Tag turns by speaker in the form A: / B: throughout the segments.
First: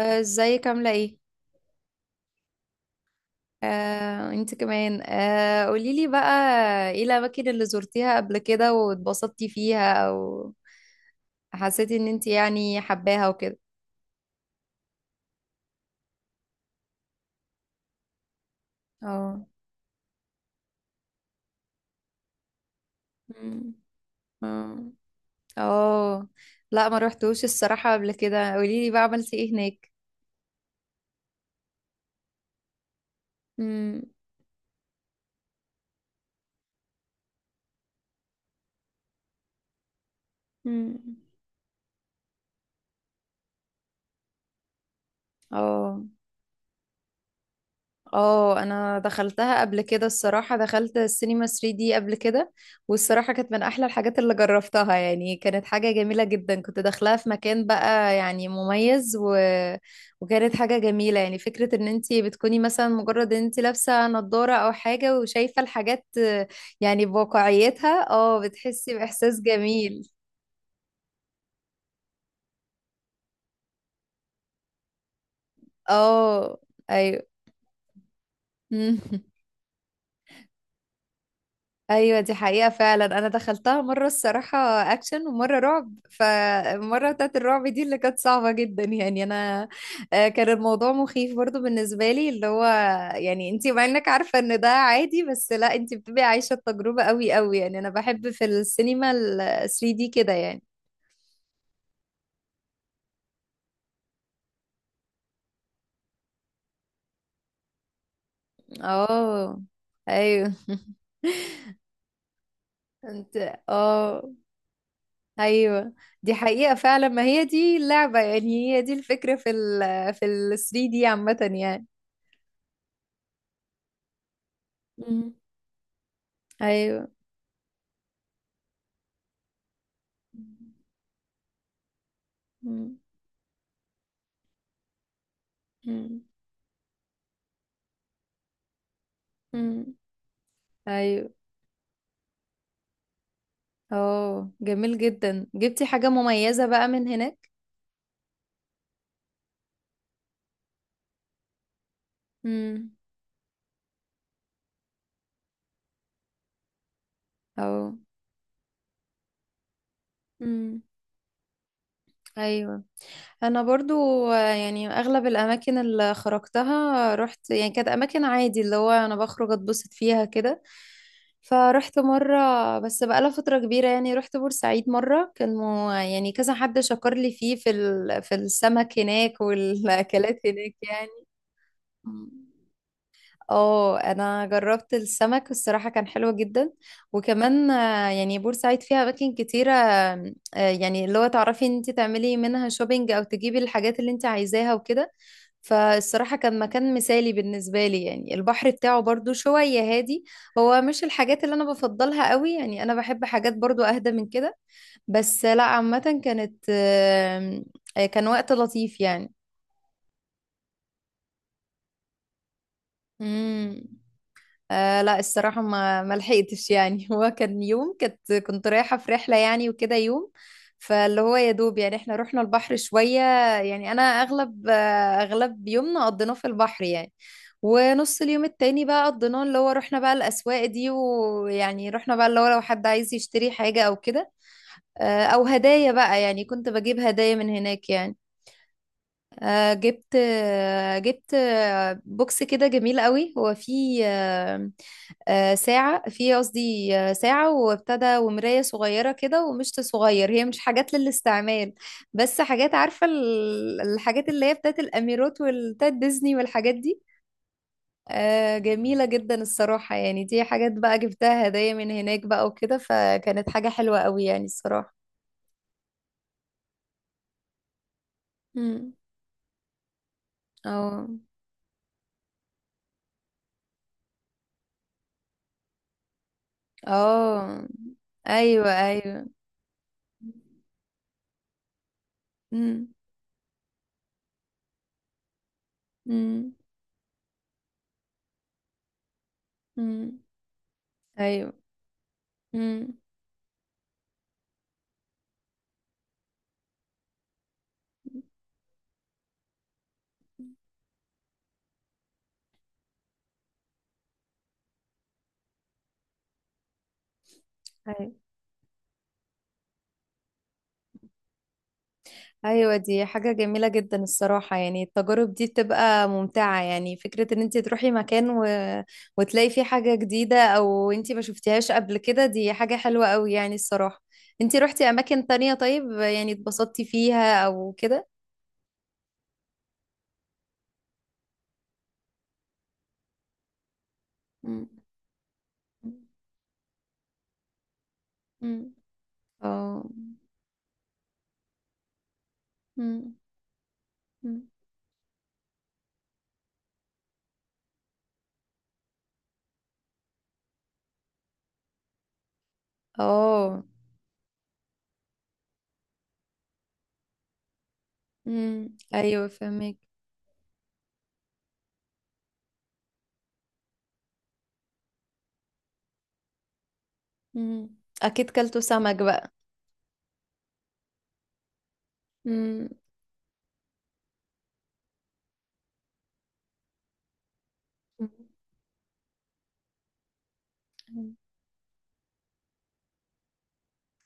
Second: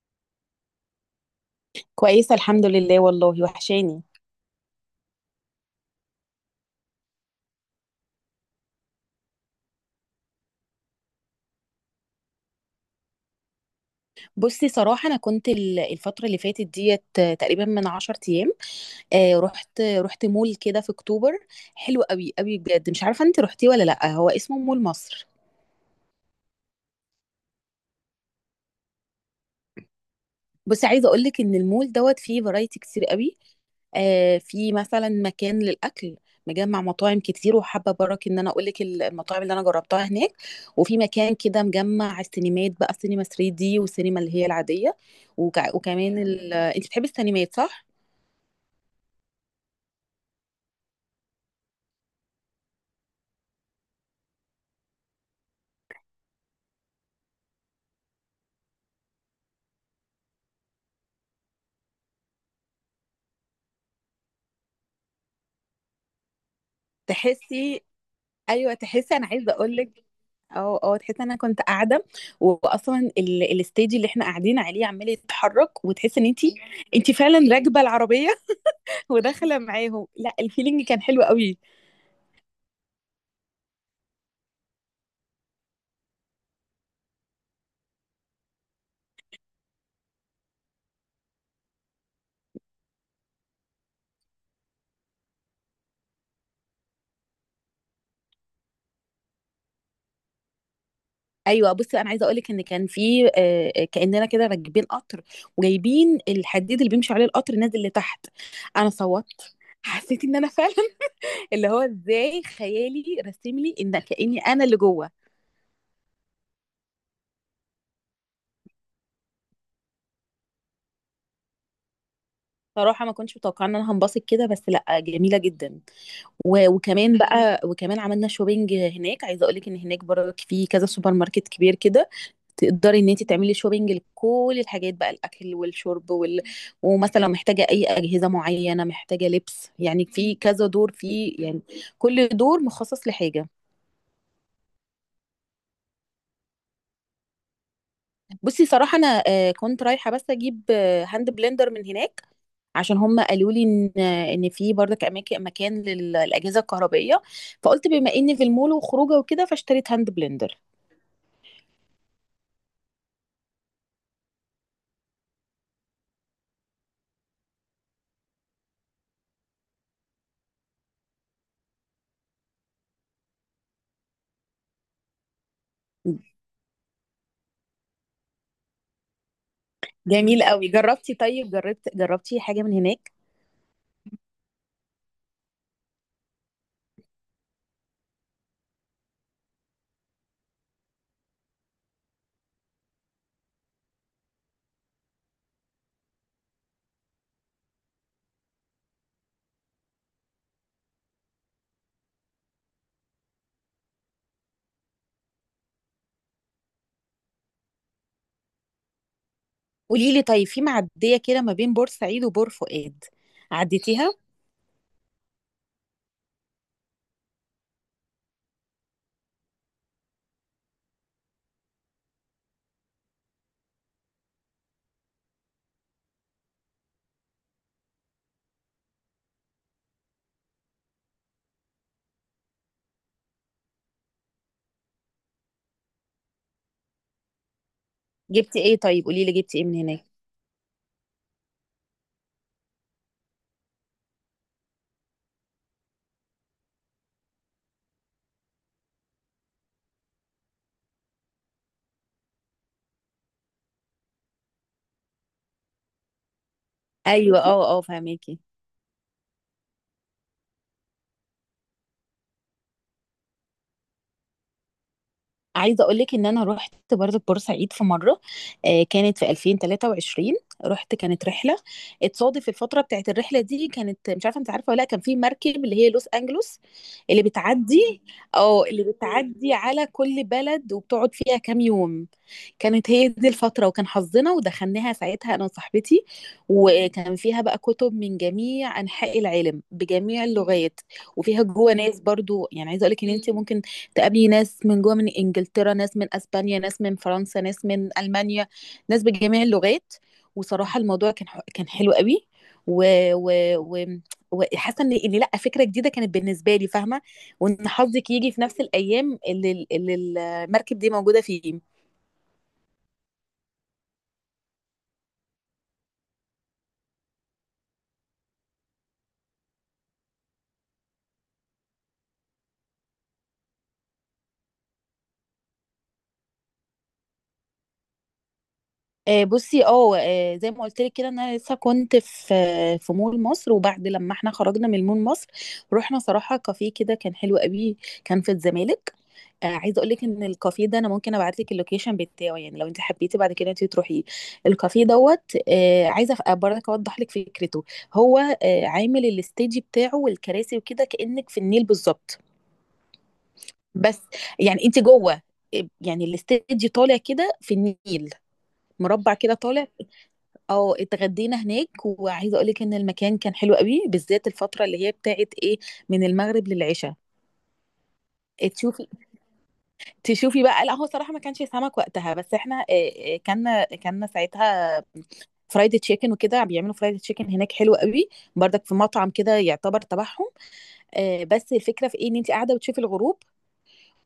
A: ازيك عاملة ايه؟
B: كويسة، الحمد لله، والله وحشاني.
A: انت كمان، قوليلي بقى ايه الأماكن اللي زرتيها قبل كده واتبسطتي فيها او حسيتي ان انت يعني حباها وكده.
B: بصي، صراحة أنا كنت الفترة اللي فاتت ديت تقريبا من 10 أيام.
A: اه.
B: رحت مول كده في أكتوبر. حلو قوي قوي بجد. مش عارفة أنت رحتي
A: مم.
B: ولا لأ، هو اسمه مول
A: اه.
B: مصر.
A: اه. لا، ما روحتوش الصراحة قبل كده. قوليلي بقى عملتي ايه هناك؟
B: بصي، عايزه اقول لك ان المول دوت فيه فرايتي كتير قوي.
A: مم.
B: في مثلا مكان للاكل، مجمع مطاعم كتير، وحابه برك ان انا اقول لك المطاعم اللي انا جربتها هناك.
A: مم.
B: وفي مكان كده مجمع السينمات بقى، السينما 3D والسينما اللي هي العاديه.
A: اه،
B: وكمان انت بتحبي السينمات، صح؟
A: اه، انا دخلتها قبل كده الصراحة. دخلت السينما 3D قبل كده، والصراحة كانت من احلى الحاجات اللي جربتها يعني. كانت حاجة جميلة جدا كنت داخلاها في مكان بقى يعني مميز وكانت حاجة جميلة، يعني فكرة ان انتي بتكوني مثلا مجرد ان انتي لابسة نضارة او حاجة وشايفة الحاجات، يعني
B: تحسي
A: بواقعيتها
B: ايوه
A: بتحسي
B: تحسي، انا
A: باحساس
B: عايزه اقول لك.
A: جميل.
B: اه، اه، تحس ان انا كنت قاعده، واصلا الستيج اللي احنا قاعدين عليه عمال يتحرك، وتحس ان انت
A: اه،
B: انت
A: ايوه.
B: فعلا راكبه العربيه وداخله معاهم. لا الفيلينج كان حلو قوي.
A: ايوه، دي حقيقة فعلا. انا دخلتها مرة الصراحة اكشن ومرة رعب، فالمرة بتاعت الرعب دي اللي كانت صعبة جدا يعني انا، كان الموضوع مخيف برضو بالنسبة لي اللي هو يعني انتي مع انك عارفة ان ده عادي، بس لا انتي بتبقي عايشة التجربة قوي قوي يعني. انا بحب في السينما ال 3D كده يعني.
B: ايوه، بصي انا عايزه اقولك ان كان في، كاننا كده راكبين قطر وجايبين الحديد اللي بيمشي عليه القطر نازل لتحت. انا صوت،
A: اه،
B: حسيت ان انا
A: ايوه.
B: فعلا اللي هو ازاي خيالي
A: انت.
B: رسم لي ان
A: اه،
B: كاني انا اللي جوه.
A: ايوه، دي حقيقة فعلا. ما هي دي اللعبة يعني، هي دي الفكرة في ال 3D عامة يعني.
B: صراحه، ما كنتش متوقعه ان انا هنبسط كده، بس لا
A: مم.
B: جميله جدا.
A: ايوه.
B: وكمان عملنا شوبينج هناك. عايزه اقولك ان هناك برضك في كذا سوبر ماركت كبير كده،
A: مم.
B: تقدري ان انت تعملي شوبينج لكل الحاجات بقى، الاكل والشرب
A: مم.
B: ومثلا لو محتاجه اي اجهزه معينه، محتاجه لبس،
A: مم.
B: يعني في كذا دور، في
A: ايوه.
B: يعني كل دور مخصص لحاجه.
A: اه، جميل جدا. جبتي حاجة مميزة بقى من هناك؟
B: بصي، صراحه انا كنت رايحه بس اجيب هاند بلندر من هناك.
A: امم.
B: عشان هم قالوا لي ان في برضك مكان للاجهزه الكهربائيه. فقلت
A: اه.
B: بما اني في المول وخروجه وكده، فاشتريت هاند بلندر.
A: امم. ايوه. انا برضو، يعني اغلب الاماكن اللي خرجتها رحت يعني كانت اماكن عادي اللي هو انا بخرج اتبسط فيها كده. فرحت مرة بس بقالها فترة كبيرة يعني. رحت بورسعيد مرة، كان مو يعني كذا حد شكر لي فيه في السمك هناك والاكلات
B: جميل قوي.
A: هناك،
B: جربتي طيب، جربت
A: يعني.
B: جربتي حاجه من هناك؟
A: اه، انا جربت السمك الصراحه كان حلو جدا. وكمان، يعني بورسعيد فيها اماكن كتيره، يعني اللي هو تعرفي ان انت تعملي منها شوبينج او تجيبي الحاجات اللي انت عايزاها وكده. فالصراحه كان مكان مثالي بالنسبه لي يعني. البحر بتاعه برضو شويه هادي، هو مش الحاجات اللي انا بفضلها قوي يعني. انا بحب حاجات برضو اهدى من كده، بس لا عامه كانت، كان وقت لطيف يعني.
B: قولي لي، طيب في معدية كده ما بين بورسعيد وبور فؤاد،
A: مم.
B: عديتيها؟
A: لا، الصراحة ما ما لحقتش يعني. هو كان يوم، كنت رايحة في رحلة يعني وكده يوم، فاللي هو يا دوب يعني احنا رحنا البحر شوية يعني. أنا أغلب يومنا قضيناه في البحر يعني. ونص اليوم التاني بقى قضيناه اللي هو رحنا بقى الأسواق دي، ويعني رحنا بقى اللي هو لو حد عايز يشتري حاجة أو كده، أو هدايا بقى يعني. كنت بجيب هدايا من هناك يعني.
B: جبتي ايه طيب؟ قولي لي جبتي ايه
A: آه،
B: من هناك.
A: جبت آه، جبت آه، بوكس كده جميل قوي. هو فيه ساعة، فيه قصدي ساعة وابتدى، ومراية صغيرة كده، ومشط صغير. هي مش حاجات للاستعمال، بس حاجات، عارفة الحاجات اللي هي بتاعت الأميرات والتات ديزني والحاجات دي.
B: ايوه، اه، اه، فهميكي.
A: جميلة جدا الصراحة يعني. دي حاجات بقى جبتها هدايا من هناك بقى وكده، فكانت حاجة حلوة قوي يعني الصراحة.
B: عايزه اقول لك ان انا رحت برضه بورسعيد في مره،
A: مم.
B: كانت في 2023.
A: اه.
B: كانت رحله. اتصادف الفتره بتاعت الرحله دي كانت، مش عارفه انت عارفه ولا لا، كان في مركب اللي هي لوس انجلوس، اللي
A: اه.
B: بتعدي
A: ايوه.
B: اللي
A: ايوه.
B: بتعدي على كل بلد وبتقعد فيها كام يوم.
A: مم.
B: كانت هي دي الفتره، وكان حظنا ودخلناها ساعتها انا وصاحبتي.
A: مم.
B: وكان فيها بقى كتب من جميع انحاء العالم
A: مم.
B: بجميع اللغات، وفيها
A: ايوه.
B: جوه ناس برضو. يعني عايزه اقول
A: مم.
B: لك ان انت ممكن تقابلي ناس من جوه، من انجلترا، ناس من اسبانيا، ناس من فرنسا، ناس من المانيا، ناس بجميع اللغات. وصراحه الموضوع كان حلو قوي. و و و وحاسه ان لا، فكره جديده كانت بالنسبه لي، فاهمه. وان حظك
A: ايوه.
B: يجي في نفس الايام اللي المركب دي موجوده فيه.
A: ايوه. دي حاجة جميلة جدا الصراحة يعني. التجارب دي بتبقى ممتعة، يعني فكرة ان انت تروحي مكان وتلاقي فيه حاجة جديدة او انت ما شفتيهاش قبل كده، دي حاجة حلوة قوي يعني الصراحة. انت روحتي اماكن تانية طيب يعني؟ اتبسطتي فيها او كده؟
B: بصي، زي ما قلت لك كده إن انا لسه كنت في مول مصر، وبعد لما احنا
A: مم.
B: خرجنا من مول مصر رحنا صراحه كافيه كده كان حلو قوي. كان في
A: مم.
B: الزمالك. عايزه
A: اه.
B: اقول لك ان الكافيه ده انا ممكن ابعت لك اللوكيشن بتاعه، يعني لو انت
A: مم.
B: حبيتي بعد كده انت تروحي
A: مم.
B: الكافيه دوت. عايزه برضك اوضح لك فكرته. هو عامل الستيج بتاعه والكراسي وكده كانك في النيل بالظبط،
A: اه.
B: بس يعني انت جوه. يعني الستيج طالع كده في النيل،
A: مم.
B: مربع
A: ايوه،
B: كده طالع.
A: فهمك.
B: اه، اتغدينا هناك. وعايزه اقول لك ان المكان كان حلو قوي، بالذات الفتره اللي هي بتاعت ايه، من المغرب للعشاء.
A: مم. اكيد كلتوا
B: تشوفي
A: سمك
B: تشوفي بقى، لا هو صراحة ما كانش سمك وقتها، بس احنا
A: بقى.
B: كان ساعتها فرايد تشيكن وكده. بيعملوا فرايد تشيكن هناك حلو قوي. برضك في مطعم كده يعتبر تبعهم. بس الفكرة في ايه، ان انت قاعدة بتشوفي الغروب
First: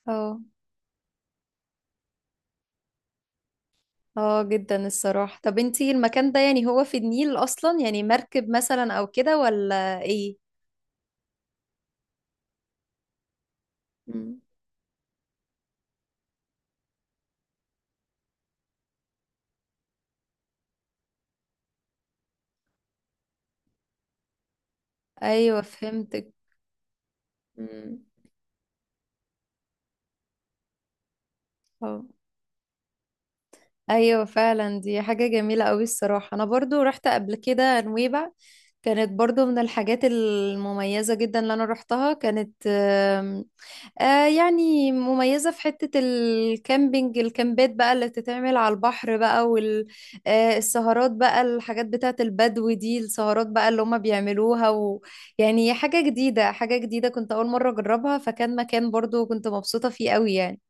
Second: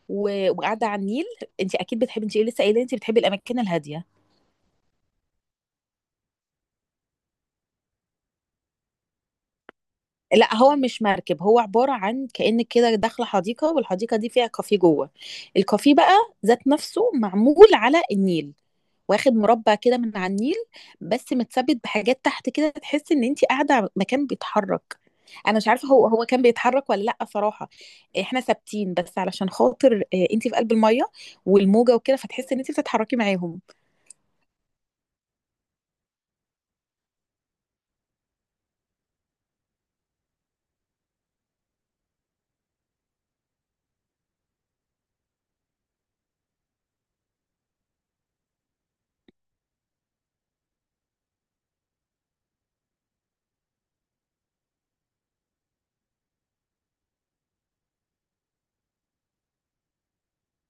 A: اه.
B: وقاعدة على النيل. انت اكيد بتحبي، انت لسه قايلة انت بتحبي الاماكن الهادية.
A: اه، جدا الصراحة. طب انتي المكان ده يعني، هو في النيل اصلا يعني مركب مثلا او كده ولا ايه؟
B: لا هو مش مركب، هو عبارة عن كأنك كده داخلة حديقة، والحديقة دي
A: مم.
B: فيها كافيه جوه. الكافيه بقى ذات نفسه معمول على النيل، واخد مربع كده من على النيل، بس متثبت بحاجات تحت كده. تحس ان انت قاعده على مكان بيتحرك. انا
A: ايوه،
B: مش عارفه، هو
A: فهمتك.
B: كان بيتحرك ولا لا صراحه.
A: مم.
B: احنا ثابتين، بس علشان خاطر انت في قلب الميه والموجه
A: اه،
B: وكده، فتحس ان انت بتتحركي معاهم.
A: ايوه فعلا. دي حاجة جميلة قوي الصراحة. انا برضو رحت قبل كده نويبع، كانت برضو من الحاجات المميزة جدا اللي انا رحتها. كانت يعني مميزة في حتة الكامبينج، الكامبات بقى اللي بتتعمل على البحر بقى، والسهرات. السهرات بقى، الحاجات بتاعة البدو دي، السهرات بقى اللي هما بيعملوها، ويعني حاجة جديدة حاجة جديدة كنت أول مرة أجربها. فكان مكان برضو كنت مبسوطة فيه قوي يعني.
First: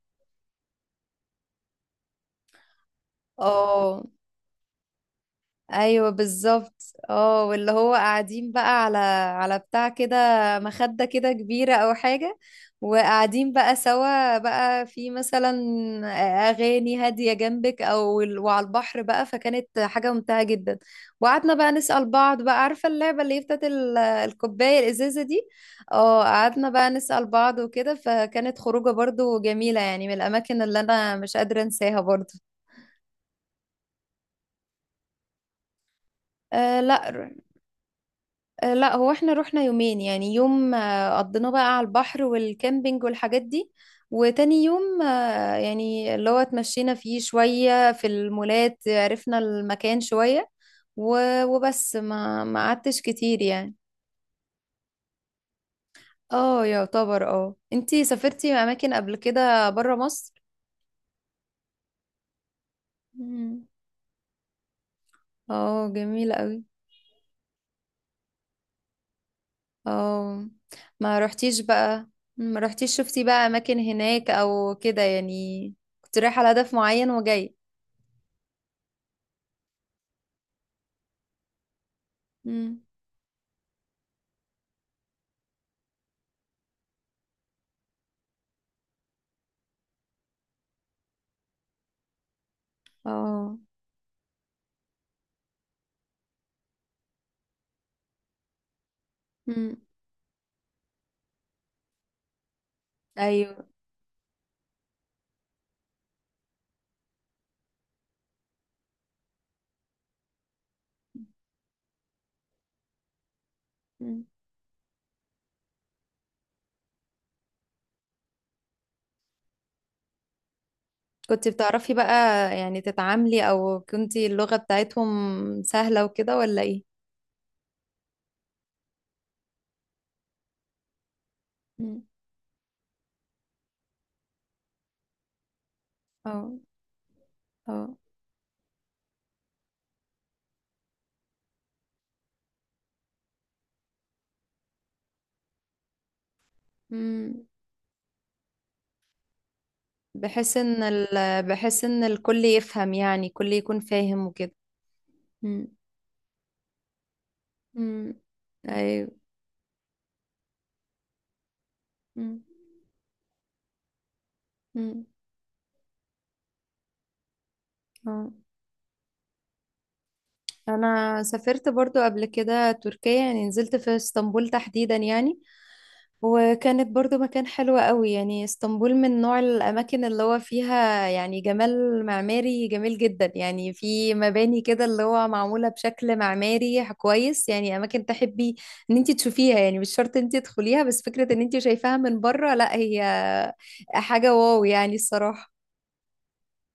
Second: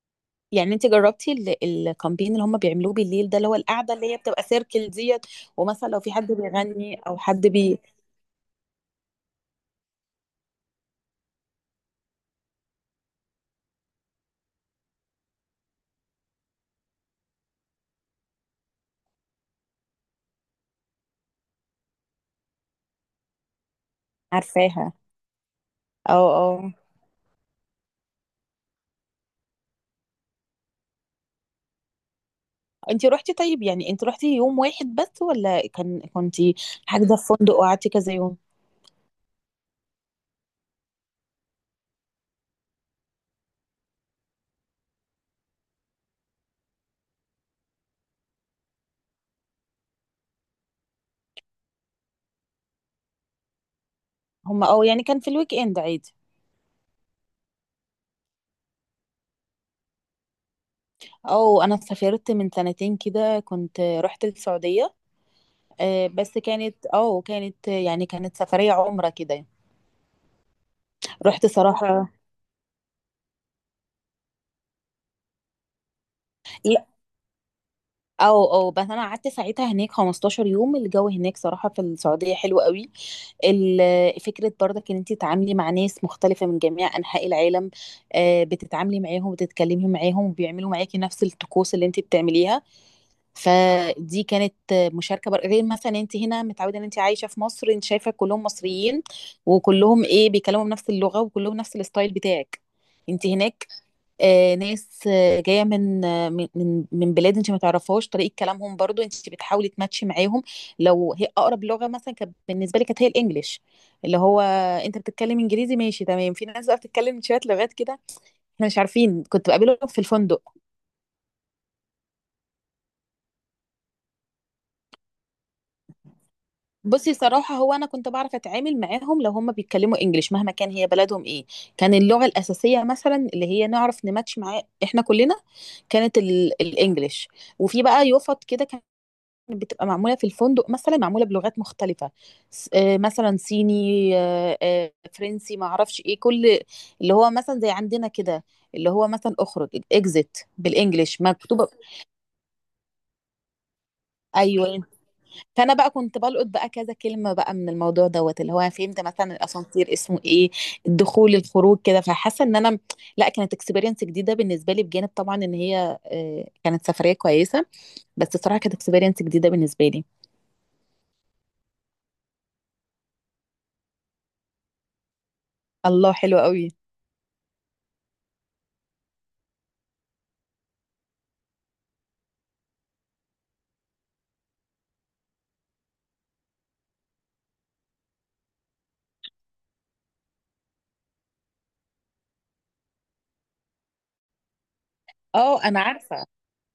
B: يعني انت جربتي الكامبين اللي هم بيعملوه بالليل ده، اللي هو القعده
A: اه،
B: اللي هي بتبقى سيركل ديت، ومثلا لو
A: ايوه
B: في حد
A: بالظبط.
B: بيغني او
A: اه،
B: حد
A: واللي
B: بي
A: هو قاعدين بقى على بتاع كده، مخدة كده كبيرة او حاجة، وقاعدين بقى سوا بقى في مثلا اغاني هادية جنبك، او وعلى البحر بقى. فكانت حاجة ممتعة جدا. وقعدنا بقى نسأل بعض بقى، عارفة اللعبة اللي هي بتاعت الكوباية
B: عارفاها.
A: الازازة دي.
B: اه،
A: اه، قعدنا
B: اه،
A: بقى نسأل بعض وكده، فكانت خروجة برضو جميلة يعني، من الاماكن اللي انا مش قادرة انساها برضو.
B: انت روحتي طيب، يعني انت روحتي يوم واحد بس، ولا كنتي
A: لا.
B: حاجزه في فندق وقعدتي كذا يوم؟
A: لا، هو احنا رحنا يومين، يعني يوم قضيناه بقى على البحر والكامبينج والحاجات دي، وتاني يوم يعني اللي هو اتمشينا فيه شوية في المولات، عرفنا المكان شوية، وبس ما ما قعدتش كتير يعني.
B: هم، اه، يعني كان في الويك اند عادي.
A: اه، يعتبر. اه، انتي سافرتي اماكن قبل كده برا مصر؟
B: اه، انا سافرت من سنتين كده
A: مم.
B: كنت رحت السعودية.
A: اه، جميل
B: بس
A: قوي.
B: كانت يعني كانت سفرية عمرة كده.
A: اه، ما
B: رحت
A: رحتيش بقى؟
B: صراحة.
A: ما رحتيش شفتي بقى اماكن هناك او كده يعني، كنت رايحة على هدف
B: لا.
A: معين وجاي؟
B: او بس انا قعدت ساعتها هناك 15 يوم. الجو هناك صراحة في السعودية حلو
A: مم.
B: قوي. فكرة برضك ان انت تتعاملي مع ناس مختلفة من جميع انحاء العالم، بتتعاملي معاهم وتتكلمي معاهم وبيعملوا معاكي نفس الطقوس اللي انت بتعمليها.
A: اه.
B: فدي كانت مشاركه غير مثلا انت هنا متعوده ان انت عايشه في مصر، انت شايفه كلهم مصريين،
A: مم.
B: وكلهم ايه بيتكلموا بنفس اللغه، وكلهم نفس الستايل بتاعك. انت
A: ايوه.
B: هناك ناس جايه من آه من من من بلاد انت ما تعرفهاش، طريقه كلامهم برضو انت بتحاولي تماتشي معاهم. لو هي اقرب لغه مثلا كانت بالنسبه لي، كانت هي الانجليش. اللي
A: مم.
B: هو انت بتتكلم انجليزي، ماشي تمام. في ناس بقى بتتكلم شويه لغات كده، احنا مش عارفين. كنت بقابلهم في الفندق.
A: كنت بتعرفي بقى يعني تتعاملي، او كنتي اللغة بتاعتهم سهلة وكده ولا ايه؟
B: بصي، صراحة هو أنا كنت بعرف أتعامل معاهم لو هما بيتكلموا إنجليش، مهما كان هي بلدهم إيه. كان
A: مم.
B: اللغة الأساسية مثلا، اللي هي نعرف نماتش معاه إحنا كلنا، كانت
A: اه.
B: الإنجليش. وفي
A: اه.
B: بقى يفط كده كانت بتبقى معمولة في الفندق، مثلا معمولة بلغات مختلفة. مثلا صيني، فرنسي، معرفش إيه. كل اللي هو
A: مم.
B: مثلا زي عندنا كده، اللي هو مثلا أخرج، إكزيت بالإنجليش مكتوبة.
A: بحيث ان الكل يفهم يعني، الكل يكون فاهم وكده.
B: أيوه.
A: مم.
B: فانا بقى كنت بلقط بقى كذا كلمه بقى من الموضوع
A: مم.
B: دوت، اللي هو فهمت
A: ايوه.
B: مثلا الاسانسير اسمه ايه، الدخول الخروج كده،
A: مم.
B: فحاسه ان انا، لا، كانت اكسبيرينس جديده بالنسبه لي،
A: مم.
B: بجانب طبعا ان هي كانت سفريه كويسه.
A: اه،
B: بس الصراحه كانت اكسبيرينس جديده بالنسبه لي.
A: انا سافرت برضو قبل كده تركيا، يعني نزلت في اسطنبول تحديدا يعني.
B: الله، حلو قوي.
A: وكانت برضو مكان حلو قوي يعني. اسطنبول من نوع الأماكن اللي هو فيها يعني جمال معماري جميل جدا يعني. في مباني كده اللي هو معمولة بشكل معماري كويس يعني، أماكن تحبي إن انتي تشوفيها يعني. مش شرط انتي تدخليها، بس فكرة إن انتي شايفاها من بره، لا هي حاجة واو يعني الصراحة.
B: اه، انا عارفه،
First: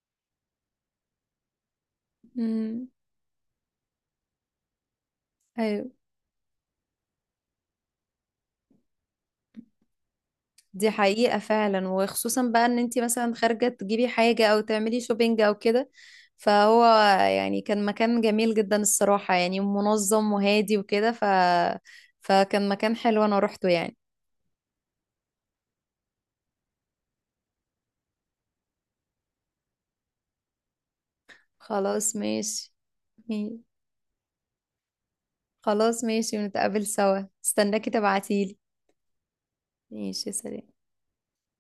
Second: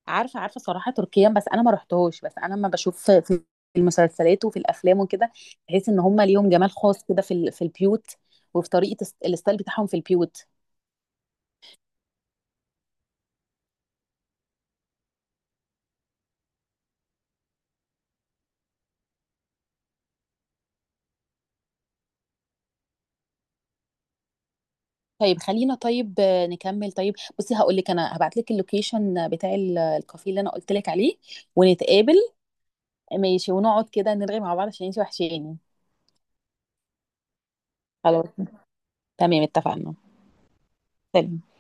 B: عارفه عارفه صراحه تركيا، بس انا ما رحتهوش. بس انا لما
A: امم.
B: بشوف في المسلسلات وفي الافلام وكده، بحس ان هم ليهم جمال خاص كده في البيوت، وفي طريقه الستايل بتاعهم في البيوت.
A: دي حقيقة فعلا، وخصوصا بقى ان انتي مثلا خارجة تجيبي حاجة او تعملي شوبينج او كده. فهو يعني كان مكان جميل جدا الصراحة يعني، منظم وهادي وكده، فكان مكان حلو انا روحته يعني.
B: طيب خلينا، طيب نكمل. طيب بصي، هقول لك انا هبعت لك اللوكيشن بتاع الكافيه اللي انا قلت لك عليه، ونتقابل.
A: خلاص ماشي.
B: ماشي،
A: مي-
B: ونقعد كده نرغي مع بعض عشان انتي وحشاني.
A: خلاص ماشي، ونتقابل سوا، استناكي
B: خلاص،
A: تبعتيلي.
B: تمام، اتفقنا.
A: ماشي، سلام.
B: سلام.